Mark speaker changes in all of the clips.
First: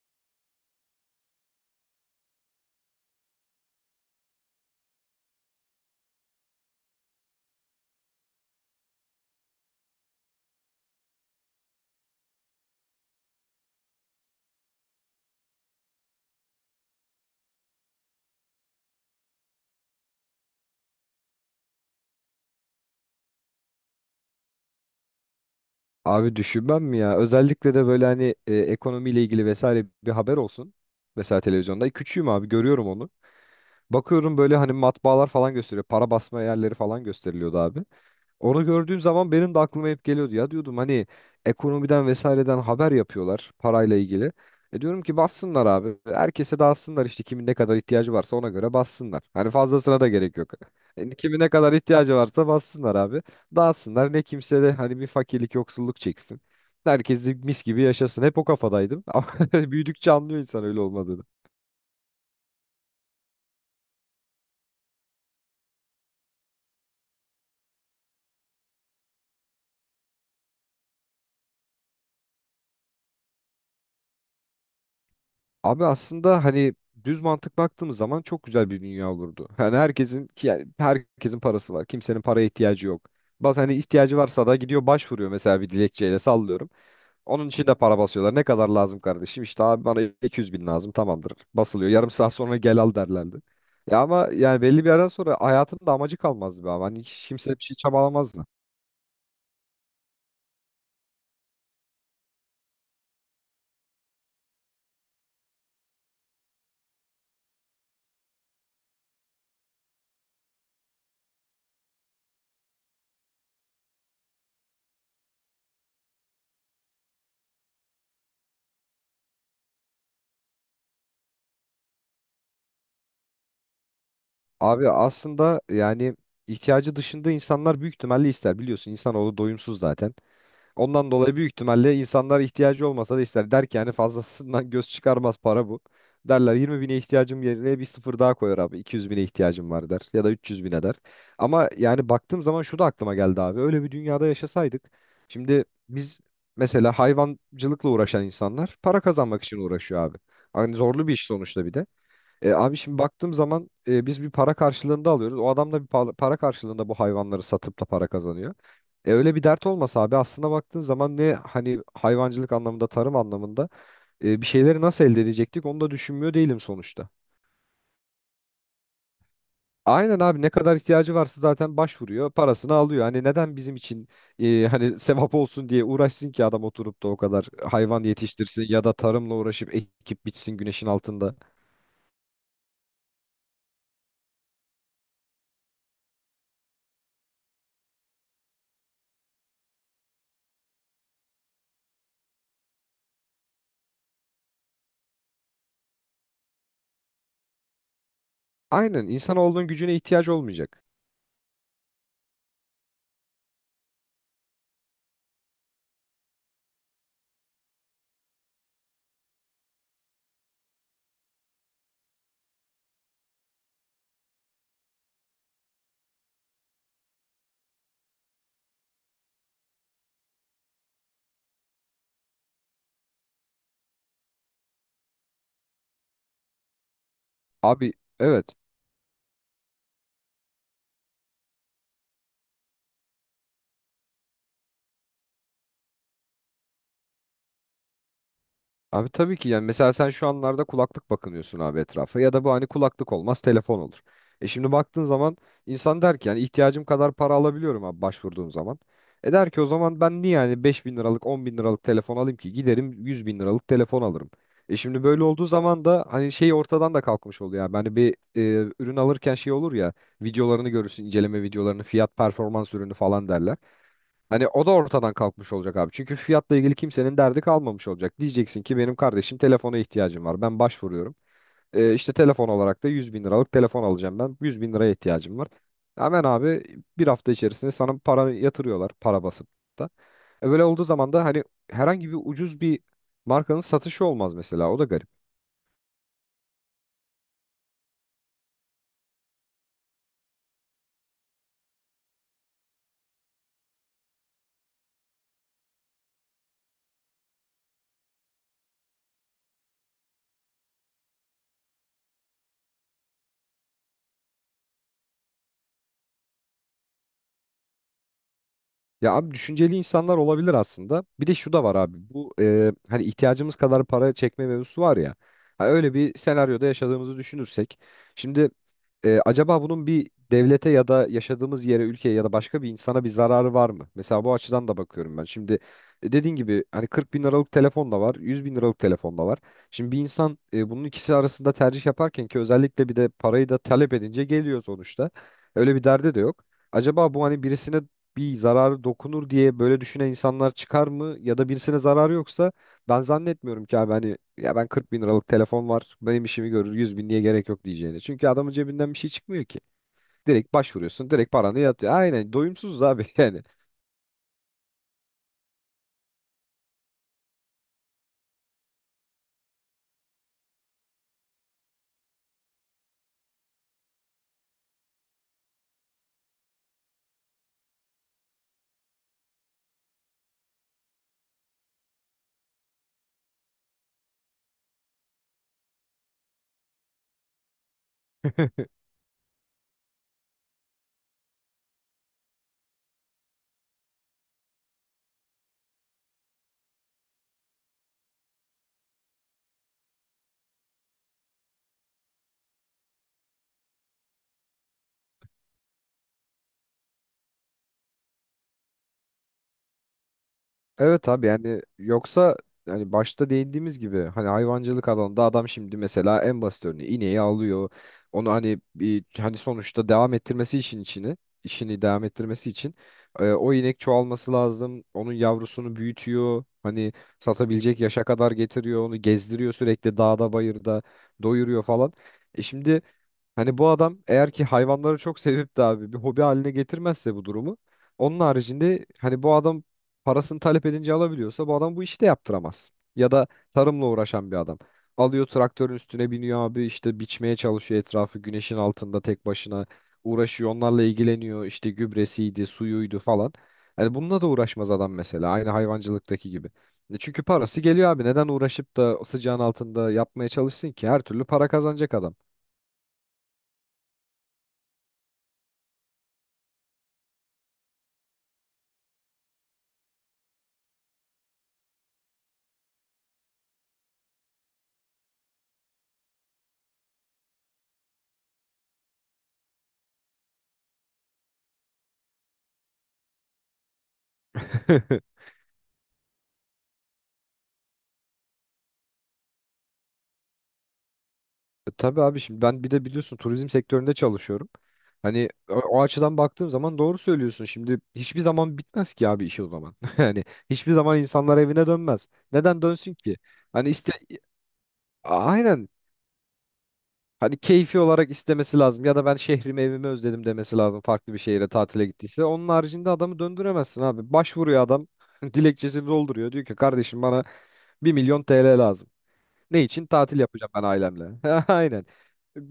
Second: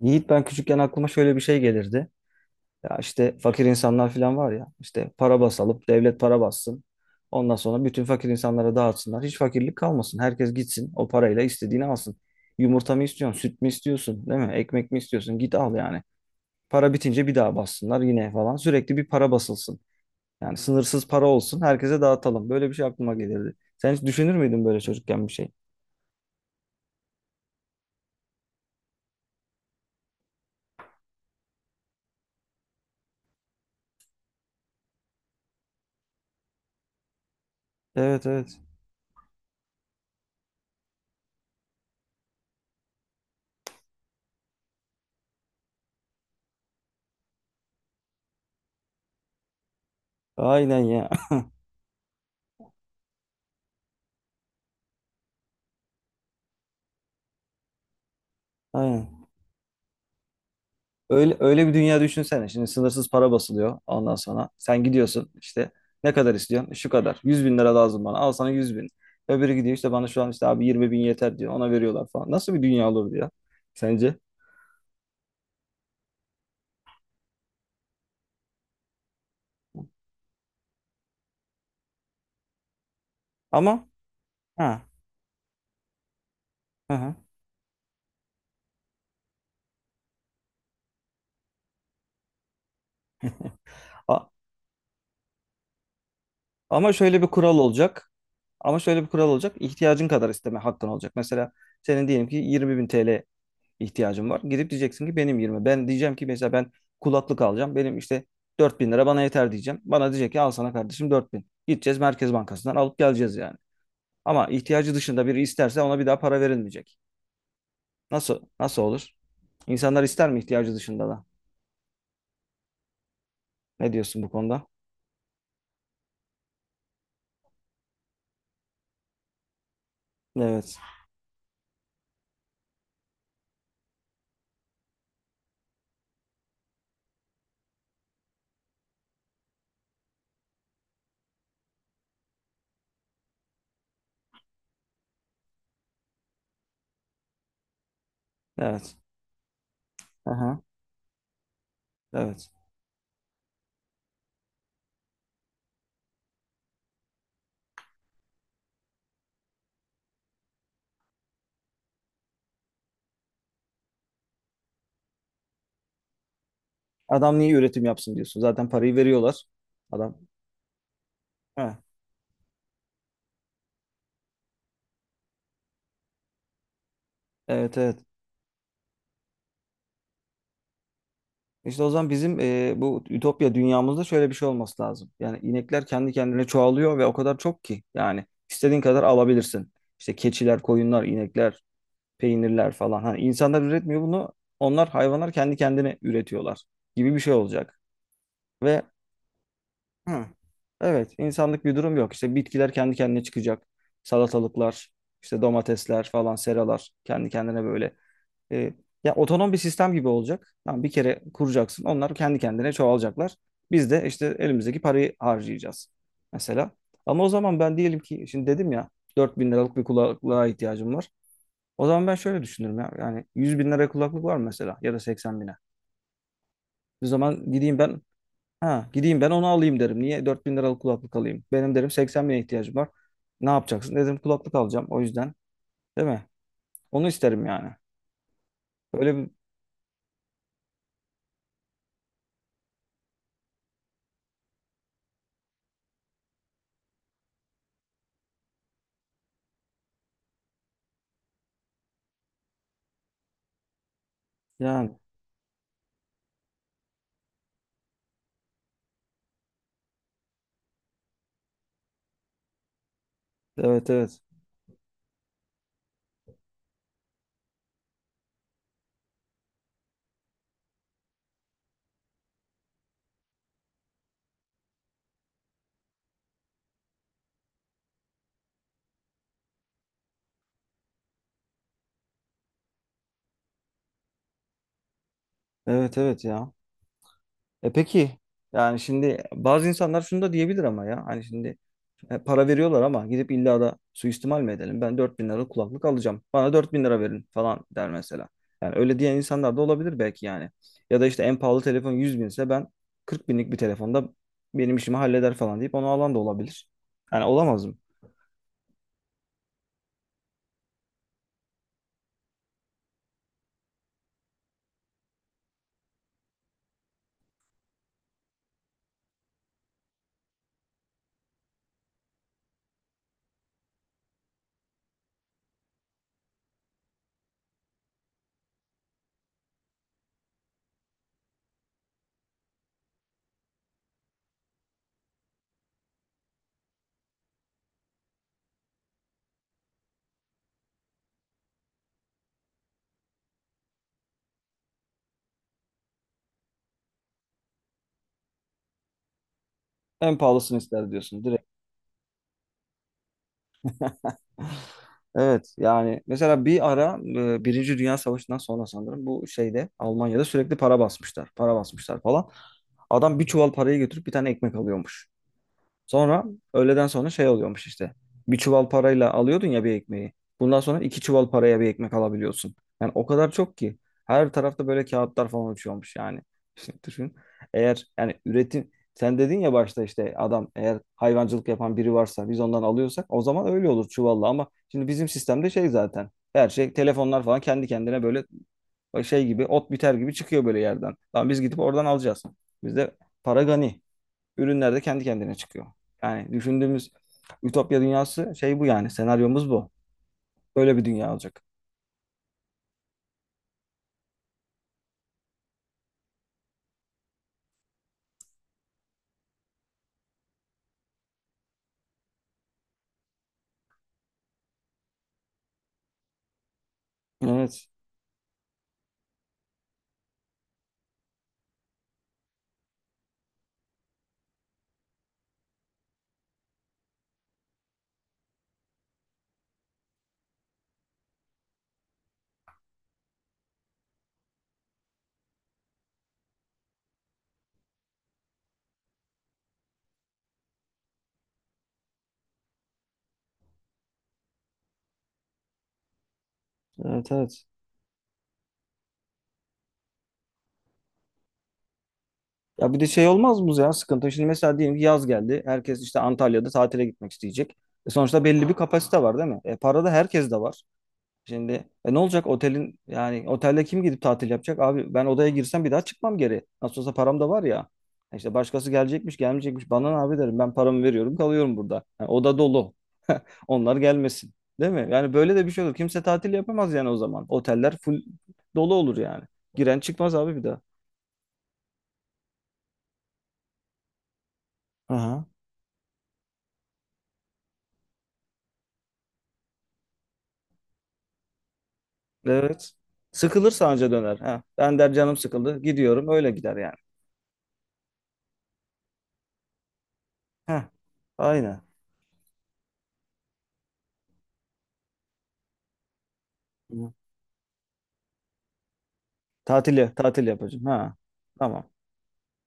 Speaker 1: Yiğit ben küçükken aklıma şöyle bir şey gelirdi. Ya işte fakir insanlar falan var ya işte para basalım, devlet para bassın. Ondan sonra bütün fakir insanlara dağıtsınlar. Hiç fakirlik kalmasın. Herkes gitsin o parayla istediğini alsın. Yumurta mı istiyorsun? Süt mü istiyorsun? Değil mi? Ekmek mi istiyorsun? Git al yani. Para bitince bir daha bassınlar yine falan. Sürekli bir para basılsın. Yani sınırsız para olsun. Herkese dağıtalım. Böyle bir şey aklıma gelirdi. Sen hiç düşünür müydün böyle çocukken bir şey?
Speaker 2: Abi düşünmem mi ya? Özellikle de böyle hani ekonomiyle ilgili vesaire bir haber olsun. Mesela televizyonda. Küçüğüm abi, görüyorum onu. Bakıyorum böyle hani matbaalar falan gösteriyor. Para basma yerleri falan gösteriliyordu abi.
Speaker 1: Evet, evet.
Speaker 2: Onu gördüğüm zaman benim de aklıma hep geliyordu. Ya diyordum hani ekonomiden vesaireden haber yapıyorlar parayla ilgili. E diyorum ki bassınlar abi. Herkese dağıtsınlar işte, kimin ne kadar ihtiyacı varsa ona göre bassınlar. Hani fazlasına da gerek yok.
Speaker 1: Aynen ya.
Speaker 2: Yani kimin ne kadar ihtiyacı varsa bassınlar abi. Dağıtsınlar. Ne kimse de hani bir fakirlik, yoksulluk çeksin. Herkes mis gibi yaşasın. Hep o kafadaydım.
Speaker 1: Aynen.
Speaker 2: Ama büyüdükçe anlıyor insan öyle olmadığını.
Speaker 1: Öyle, öyle bir dünya düşünsene. Şimdi sınırsız para basılıyor ondan sonra. Sen gidiyorsun işte, ne kadar istiyorsun? Şu kadar. 100 bin lira lazım bana. Al sana 100 bin. Öbürü gidiyor işte, bana şu an işte abi 20 bin yeter diyor. Ona veriyorlar falan. Nasıl bir dünya olur diyor sence?
Speaker 2: Abi aslında hani düz mantık baktığımız zaman çok güzel bir dünya olurdu. Hani herkesin ki yani herkesin parası var. Kimsenin paraya ihtiyacı yok. Bazı hani
Speaker 1: Ama
Speaker 2: ihtiyacı varsa da
Speaker 1: ha,
Speaker 2: gidiyor başvuruyor mesela, bir dilekçeyle sallıyorum.
Speaker 1: hı hı.
Speaker 2: Onun için de para basıyorlar. Ne kadar lazım kardeşim? İşte abi bana 200 bin lazım, tamamdır. Basılıyor. Yarım saat sonra gel al derlerdi. Ya ama
Speaker 1: A-
Speaker 2: yani belli bir yerden sonra hayatın da amacı kalmazdı be abi.
Speaker 1: Ama
Speaker 2: Hani
Speaker 1: şöyle
Speaker 2: hiç
Speaker 1: bir
Speaker 2: kimse bir
Speaker 1: kural
Speaker 2: şey
Speaker 1: olacak.
Speaker 2: çabalamazdı.
Speaker 1: Ama şöyle bir kural olacak. İhtiyacın kadar isteme hakkın olacak. Mesela senin diyelim ki 20 bin TL ihtiyacım var. Gidip diyeceksin ki benim 20. Ben diyeceğim ki mesela ben kulaklık alacağım. Benim işte 4000 lira bana yeter diyeceğim. Bana diyecek ki al sana kardeşim 4000. Gideceğiz Merkez Bankası'ndan alıp geleceğiz yani. Ama ihtiyacı dışında biri isterse ona bir daha para verilmeyecek. Nasıl olur? İnsanlar ister mi ihtiyacı dışında da? Ne diyorsun bu konuda?
Speaker 2: Abi aslında yani ihtiyacı dışında insanlar büyük ihtimalle ister. Biliyorsun insanoğlu doyumsuz zaten.
Speaker 1: Evet.
Speaker 2: Ondan dolayı büyük ihtimalle insanlar ihtiyacı olmasa da ister. Der ki yani fazlasından göz çıkarmaz para bu. Derler 20 bine ihtiyacım yerine bir sıfır daha koyar abi. 200 bine ihtiyacım var der. Ya da 300 bine der. Ama yani baktığım zaman şu da aklıma geldi abi. Öyle bir dünyada yaşasaydık. Şimdi biz mesela hayvancılıkla uğraşan insanlar para
Speaker 1: Evet.
Speaker 2: kazanmak için uğraşıyor abi.
Speaker 1: Aha.
Speaker 2: Hani zorlu bir iş sonuçta, bir de.
Speaker 1: Evet.
Speaker 2: Abi şimdi baktığım zaman biz bir para karşılığında alıyoruz. O adam da bir para karşılığında bu hayvanları satıp da para kazanıyor. Öyle bir dert olmasa abi, aslına baktığın zaman ne hani hayvancılık anlamında, tarım anlamında bir şeyleri nasıl elde edecektik onu da düşünmüyor değilim sonuçta.
Speaker 1: Adam niye üretim yapsın diyorsun. Zaten parayı veriyorlar.
Speaker 2: Aynen
Speaker 1: Adam.
Speaker 2: abi, ne kadar ihtiyacı varsa zaten
Speaker 1: Heh.
Speaker 2: başvuruyor, parasını alıyor. Hani neden bizim için hani sevap olsun diye uğraşsın ki adam oturup da o kadar
Speaker 1: Evet,
Speaker 2: hayvan
Speaker 1: evet.
Speaker 2: yetiştirsin ya da tarımla uğraşıp ekip biçsin güneşin altında.
Speaker 1: İşte o zaman bizim bu ütopya dünyamızda şöyle bir şey olması lazım. Yani inekler kendi kendine çoğalıyor ve o kadar çok ki, yani istediğin kadar alabilirsin. İşte keçiler, koyunlar, inekler, peynirler falan. Hani insanlar üretmiyor bunu. Onlar, hayvanlar kendi kendine üretiyorlar gibi bir şey olacak. Ve
Speaker 2: Aynen, insanoğlunun gücüne ihtiyaç
Speaker 1: hı,
Speaker 2: olmayacak.
Speaker 1: evet, insanlık bir durum yok. İşte bitkiler kendi kendine çıkacak. Salatalıklar, işte domatesler falan, seralar kendi kendine böyle, e, ya otonom bir sistem gibi olacak. Tamam, bir kere kuracaksın. Onlar kendi kendine çoğalacaklar. Biz de işte elimizdeki parayı harcayacağız. Mesela. Ama o zaman ben diyelim ki, şimdi dedim ya, 4000 liralık bir kulaklığa ihtiyacım var. O zaman ben şöyle düşünürüm ya. Yani 100 bin liraya kulaklık var mı mesela, ya da 80 bine. O zaman gideyim
Speaker 2: Abi,
Speaker 1: ben
Speaker 2: evet.
Speaker 1: ha gideyim ben onu alayım derim. Niye 4000 liralık kulaklık alayım? Benim derim 80 bine ihtiyacım var. Ne yapacaksın? Dedim kulaklık alacağım o yüzden. Değil mi? Onu isterim yani.
Speaker 2: Abi
Speaker 1: Böyle bir
Speaker 2: tabii ki, yani mesela sen şu anlarda kulaklık bakınıyorsun abi etrafa, ya da bu hani kulaklık olmaz telefon olur. E şimdi baktığın zaman insan der ki yani ihtiyacım kadar para alabiliyorum abi başvurduğum zaman. E der ki o zaman ben niye yani 5 bin liralık, 10 bin liralık telefon alayım ki, giderim 100 bin liralık telefon alırım. E
Speaker 1: yani,
Speaker 2: şimdi böyle olduğu zaman da hani şey ortadan da kalkmış oluyor, yani hani bir ürün alırken şey olur ya, videolarını görürsün, inceleme videolarını, fiyat performans ürünü falan derler.
Speaker 1: evet, evet.
Speaker 2: Hani o da ortadan kalkmış olacak abi. Çünkü fiyatla ilgili kimsenin derdi kalmamış olacak. Diyeceksin ki benim kardeşim telefona ihtiyacım var. Ben başvuruyorum. İşte telefon olarak da 100 bin liralık telefon alacağım ben. 100 bin liraya ihtiyacım var. Hemen abi bir hafta içerisinde sana para yatırıyorlar. Para basıp da. E böyle olduğu zaman da hani herhangi bir ucuz bir markanın satışı olmaz mesela. O da garip.
Speaker 1: Evet evet ya. E peki, yani şimdi bazı insanlar şunu da diyebilir ama, ya hani şimdi para veriyorlar ama gidip illa da suistimal mi edelim? Ben 4000 lira kulaklık alacağım. Bana 4000 lira verin falan der mesela. Yani öyle diyen insanlar da olabilir belki yani. Ya da işte en pahalı telefon 100 binse, ben 40 binlik bir telefonda benim işimi halleder falan deyip onu alan da olabilir. Yani olamaz mı?
Speaker 2: Ya abi düşünceli insanlar olabilir aslında. Bir de şu da var abi. Bu hani ihtiyacımız kadar para çekme mevzusu var ya. Ha, öyle bir senaryoda yaşadığımızı düşünürsek. Şimdi acaba bunun bir devlete ya da yaşadığımız yere, ülkeye ya da başka bir insana bir zararı var mı? Mesela bu açıdan da bakıyorum ben. Şimdi dediğin gibi hani 40 bin liralık telefon da var, 100 bin liralık telefon da var. Şimdi bir insan bunun ikisi arasında tercih yaparken, ki özellikle bir de parayı da talep edince geliyor sonuçta. Öyle bir derdi de yok. Acaba bu hani birisine bir zararı dokunur diye böyle düşünen insanlar çıkar mı? Ya da birisine zararı yoksa ben zannetmiyorum ki abi hani, ya ben 40 bin liralık telefon var benim işimi görür, 100 bin diye gerek yok diyeceğini. Çünkü adamın cebinden bir şey çıkmıyor ki.
Speaker 1: En
Speaker 2: Direkt
Speaker 1: pahalısını ister
Speaker 2: başvuruyorsun,
Speaker 1: diyorsun
Speaker 2: direkt
Speaker 1: direkt.
Speaker 2: paranı yatıyor. Aynen, doyumsuz abi. Yani.
Speaker 1: Evet yani, mesela bir ara Birinci Dünya Savaşı'ndan sonra sanırım, bu şeyde, Almanya'da sürekli para basmışlar. Para basmışlar falan. Adam bir çuval parayı götürüp bir tane ekmek alıyormuş. Sonra öğleden sonra şey oluyormuş işte. Bir çuval parayla alıyordun ya bir ekmeği. Bundan sonra iki çuval paraya bir ekmek alabiliyorsun. Yani o kadar çok ki. Her tarafta böyle kağıtlar falan uçuyormuş yani. Şimdi düşün. Eğer yani üretim, sen dedin ya başta, işte adam eğer hayvancılık yapan biri varsa, biz ondan alıyorsak, o zaman öyle olur çuvalla, ama şimdi bizim sistemde şey, zaten her şey, telefonlar falan kendi kendine böyle şey gibi, ot biter gibi çıkıyor böyle yerden. Tamam, biz gidip oradan alacağız. Bizde para gani. Ürünler de kendi kendine çıkıyor. Yani düşündüğümüz ütopya dünyası şey bu yani. Senaryomuz bu. Böyle bir
Speaker 2: Evet
Speaker 1: dünya
Speaker 2: abi,
Speaker 1: olacak.
Speaker 2: yani yoksa hani başta değindiğimiz gibi hani hayvancılık alanında adam, şimdi mesela en basit örneği, ineği alıyor. Onu hani bir hani sonuçta devam ettirmesi için içini, işini devam ettirmesi için o inek çoğalması lazım. Onun yavrusunu büyütüyor. Hani
Speaker 1: Evet.
Speaker 2: satabilecek yaşa kadar getiriyor. Onu gezdiriyor sürekli dağda bayırda doyuruyor falan. E şimdi Hani bu adam eğer ki hayvanları çok sevip de abi bir hobi haline getirmezse bu durumu, onun haricinde hani bu adam parasını talep edince alabiliyorsa bu adam bu işi de yaptıramaz. Ya da tarımla uğraşan bir adam. Alıyor traktörün üstüne biniyor abi, işte biçmeye çalışıyor etrafı, güneşin altında tek başına uğraşıyor, onlarla ilgileniyor işte, gübresiydi suyuydu falan. Hani bununla da uğraşmaz adam mesela, aynı hayvancılıktaki gibi.
Speaker 1: Evet,
Speaker 2: Çünkü
Speaker 1: evet.
Speaker 2: parası geliyor abi, neden uğraşıp da sıcağın altında yapmaya çalışsın ki, her türlü para kazanacak adam.
Speaker 1: Ya bir de şey olmaz mı ya, sıkıntı? Şimdi mesela diyelim ki yaz geldi. Herkes işte Antalya'da tatile gitmek isteyecek. E sonuçta belli bir kapasite var değil mi? E para da herkes de var. Şimdi ne olacak otelin, yani otelde kim gidip tatil yapacak? Abi ben odaya girsem bir daha çıkmam geri. Nasıl olsa param da var ya. E İşte başkası gelecekmiş, gelmeyecekmiş. Bana ne abi, derim ben paramı veriyorum kalıyorum burada. Yani oda dolu. Onlar gelmesin. Değil mi? Yani böyle de bir şey olur. Kimse tatil yapamaz yani o zaman. Oteller full dolu olur yani. Giren çıkmaz abi bir daha.
Speaker 2: Tabii abi, şimdi ben bir de biliyorsun turizm sektöründe çalışıyorum. Hani
Speaker 1: Aha.
Speaker 2: o açıdan baktığım zaman doğru söylüyorsun. Şimdi hiçbir zaman bitmez ki abi işi o zaman. Yani hiçbir zaman insanlar evine dönmez. Neden
Speaker 1: Evet.
Speaker 2: dönsün ki?
Speaker 1: Sıkılır
Speaker 2: Hani iste,
Speaker 1: sadece döner. Ha. Ben der canım sıkıldı.
Speaker 2: Aynen,
Speaker 1: Gidiyorum öyle gider yani.
Speaker 2: hani keyfi olarak istemesi lazım ya da ben şehrimi, evimi özledim demesi
Speaker 1: Ha.
Speaker 2: lazım farklı bir şehire
Speaker 1: Aynen.
Speaker 2: tatile gittiyse. Onun haricinde adamı döndüremezsin abi. Başvuruyor adam dilekçesini dolduruyor. Diyor ki
Speaker 1: Hı.
Speaker 2: kardeşim, bana 1.000.000 TL lazım. Ne için?
Speaker 1: Tatil,
Speaker 2: Tatil
Speaker 1: tatil
Speaker 2: yapacağım ben
Speaker 1: yapacağım. Ha.
Speaker 2: ailemle.
Speaker 1: Tamam.
Speaker 2: Aynen.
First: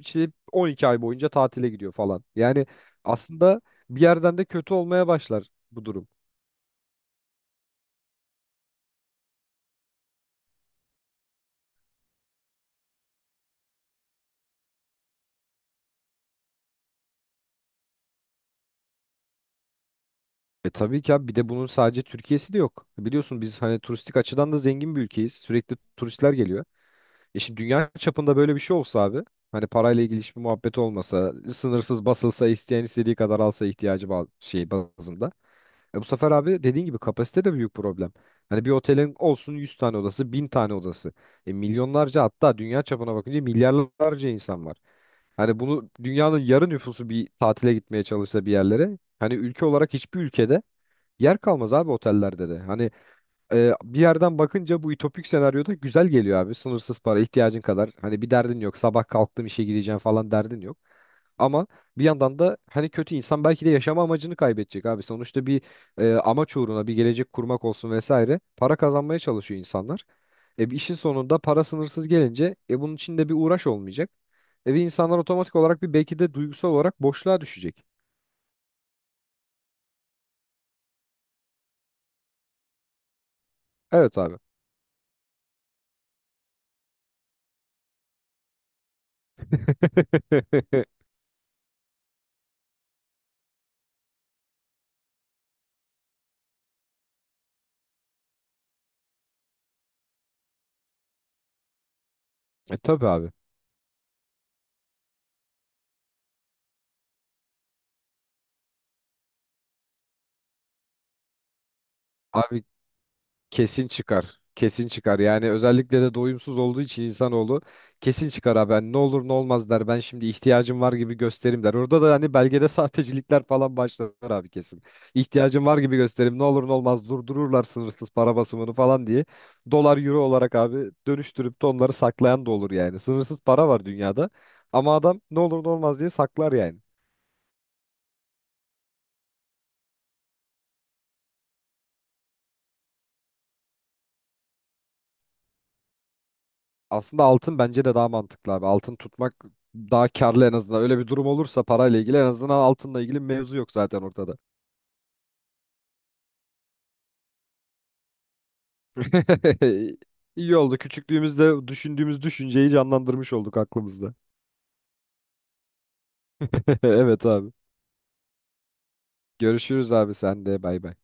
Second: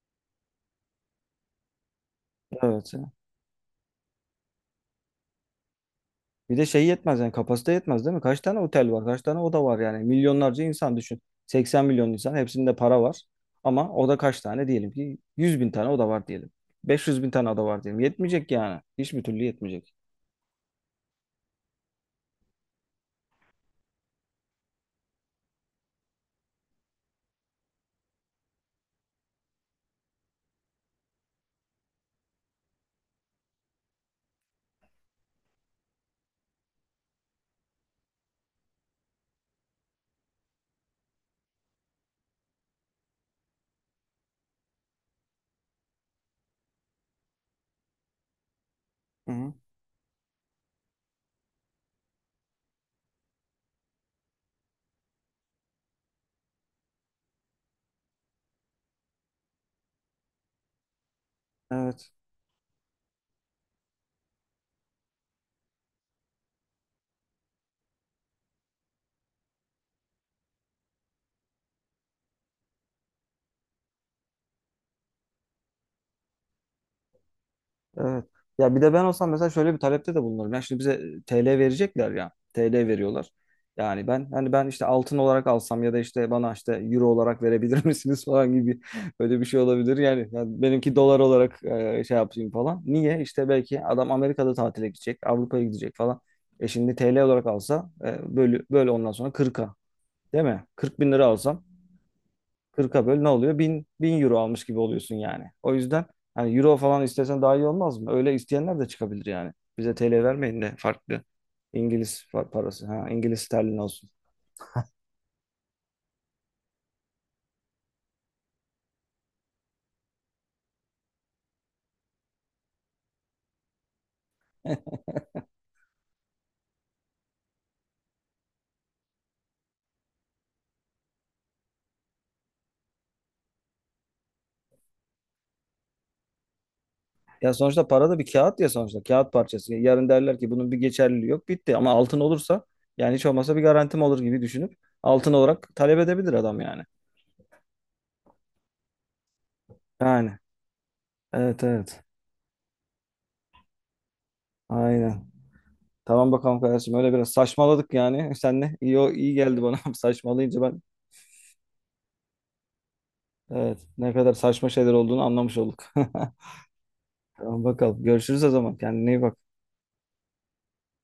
Speaker 2: İşte 12 ay boyunca tatile gidiyor falan. Yani
Speaker 1: Evet.
Speaker 2: aslında bir yerden de kötü olmaya başlar bu durum.
Speaker 1: Bir de şey yetmez yani, kapasite yetmez değil mi? Kaç tane otel var? Kaç tane oda var yani? Milyonlarca insan düşün. 80 milyon insan, hepsinde para var. Ama oda kaç tane, diyelim ki 100 bin tane oda var diyelim. 500 bin tane oda var diyelim. Yetmeyecek yani. Hiçbir türlü yetmeyecek.
Speaker 2: E tabii ki abi, bir de bunun sadece Türkiye'si de yok. Biliyorsun biz hani turistik açıdan da zengin bir ülkeyiz. Sürekli turistler geliyor. E şimdi dünya çapında böyle bir şey olsa abi. Hani parayla ilgili hiçbir muhabbet olmasa, sınırsız basılsa, isteyen istediği kadar alsa ihtiyacı şey bazında. E bu sefer abi dediğin gibi kapasite de büyük problem. Hani bir otelin olsun 100 tane odası, 1.000 tane odası. E, milyonlarca hatta dünya çapına bakınca milyarlarca insan var. Hani bunu dünyanın yarı nüfusu bir tatile gitmeye çalışsa bir yerlere.
Speaker 1: Hı
Speaker 2: Hani
Speaker 1: hı.
Speaker 2: ülke olarak hiçbir ülkede yer kalmaz abi otellerde de. Hani bir yerden bakınca bu ütopik senaryoda güzel geliyor abi. Sınırsız para, ihtiyacın kadar. Hani bir derdin yok. Sabah kalktım işe gideceğim falan derdin yok. Ama bir
Speaker 1: Evet.
Speaker 2: yandan da hani kötü, insan belki de yaşama amacını kaybedecek abi. Sonuçta bir amaç uğruna bir gelecek kurmak olsun vesaire, para kazanmaya çalışıyor insanlar. E, bir işin sonunda para sınırsız gelince bunun için de bir uğraş olmayacak. E, ve insanlar otomatik olarak, bir belki de duygusal olarak boşluğa düşecek.
Speaker 1: Evet. Ya bir de ben olsam mesela şöyle bir talepte de bulunurum. Yani şimdi bize TL verecekler ya. TL veriyorlar. Yani
Speaker 2: Evet
Speaker 1: ben
Speaker 2: abi.
Speaker 1: hani, ben işte altın olarak alsam, ya da işte bana işte euro olarak verebilir misiniz falan gibi böyle bir şey olabilir. Yani, benimki dolar olarak şey yapayım falan. Niye? İşte belki adam Amerika'da tatile gidecek, Avrupa'ya gidecek falan. E şimdi TL olarak alsa böyle, ondan sonra 40'a, değil mi? 40 bin lira alsam,
Speaker 2: E tabii
Speaker 1: 40'a böl ne
Speaker 2: abi.
Speaker 1: oluyor? 1000, 1000 euro almış gibi oluyorsun yani. O yüzden hani euro falan istesen daha iyi olmaz mı? Öyle isteyenler de çıkabilir yani. Bize TL vermeyin de farklı İngiliz
Speaker 2: Abi,
Speaker 1: parası. Ha, İngiliz sterlin
Speaker 2: kesin
Speaker 1: olsun.
Speaker 2: çıkar. Kesin çıkar. Yani özellikle de doyumsuz olduğu için insanoğlu kesin çıkar abi. Hani ne olur ne olmaz der. Ben şimdi ihtiyacım var gibi gösterim der. Orada da hani belgede sahtecilikler falan başlar abi, kesin. İhtiyacım var gibi gösterim. Ne olur ne olmaz durdururlar sınırsız para basımını falan diye. Dolar, euro olarak abi dönüştürüp de onları saklayan da olur yani. Sınırsız para var dünyada. Ama adam ne olur ne olmaz diye saklar yani.
Speaker 1: Ya sonuçta para da bir kağıt ya sonuçta. Kağıt parçası. Yarın derler ki bunun bir geçerliliği yok, bitti. Ama altın olursa, yani hiç olmazsa bir garantim olur gibi düşünüp altın olarak talep edebilir adam yani.
Speaker 2: Aslında altın bence de daha mantıklı abi. Altın tutmak daha
Speaker 1: Yani.
Speaker 2: karlı en azından. Öyle bir durum olursa
Speaker 1: Evet,
Speaker 2: parayla
Speaker 1: evet.
Speaker 2: ilgili, en azından altınla ilgili mevzu yok zaten ortada.
Speaker 1: Aynen. Tamam bakalım kardeşim, öyle biraz saçmaladık yani. Senle iyi geldi bana
Speaker 2: İyi
Speaker 1: saçmalayınca
Speaker 2: oldu.
Speaker 1: ben.
Speaker 2: Küçüklüğümüzde düşündüğümüz düşünceyi canlandırmış olduk
Speaker 1: Evet, ne
Speaker 2: aklımızda.
Speaker 1: kadar saçma şeyler olduğunu anlamış olduk.
Speaker 2: Evet abi.
Speaker 1: Tamam bakalım. Görüşürüz o zaman. Kendine iyi bak.
Speaker 2: Görüşürüz abi, sen de. Bay bay.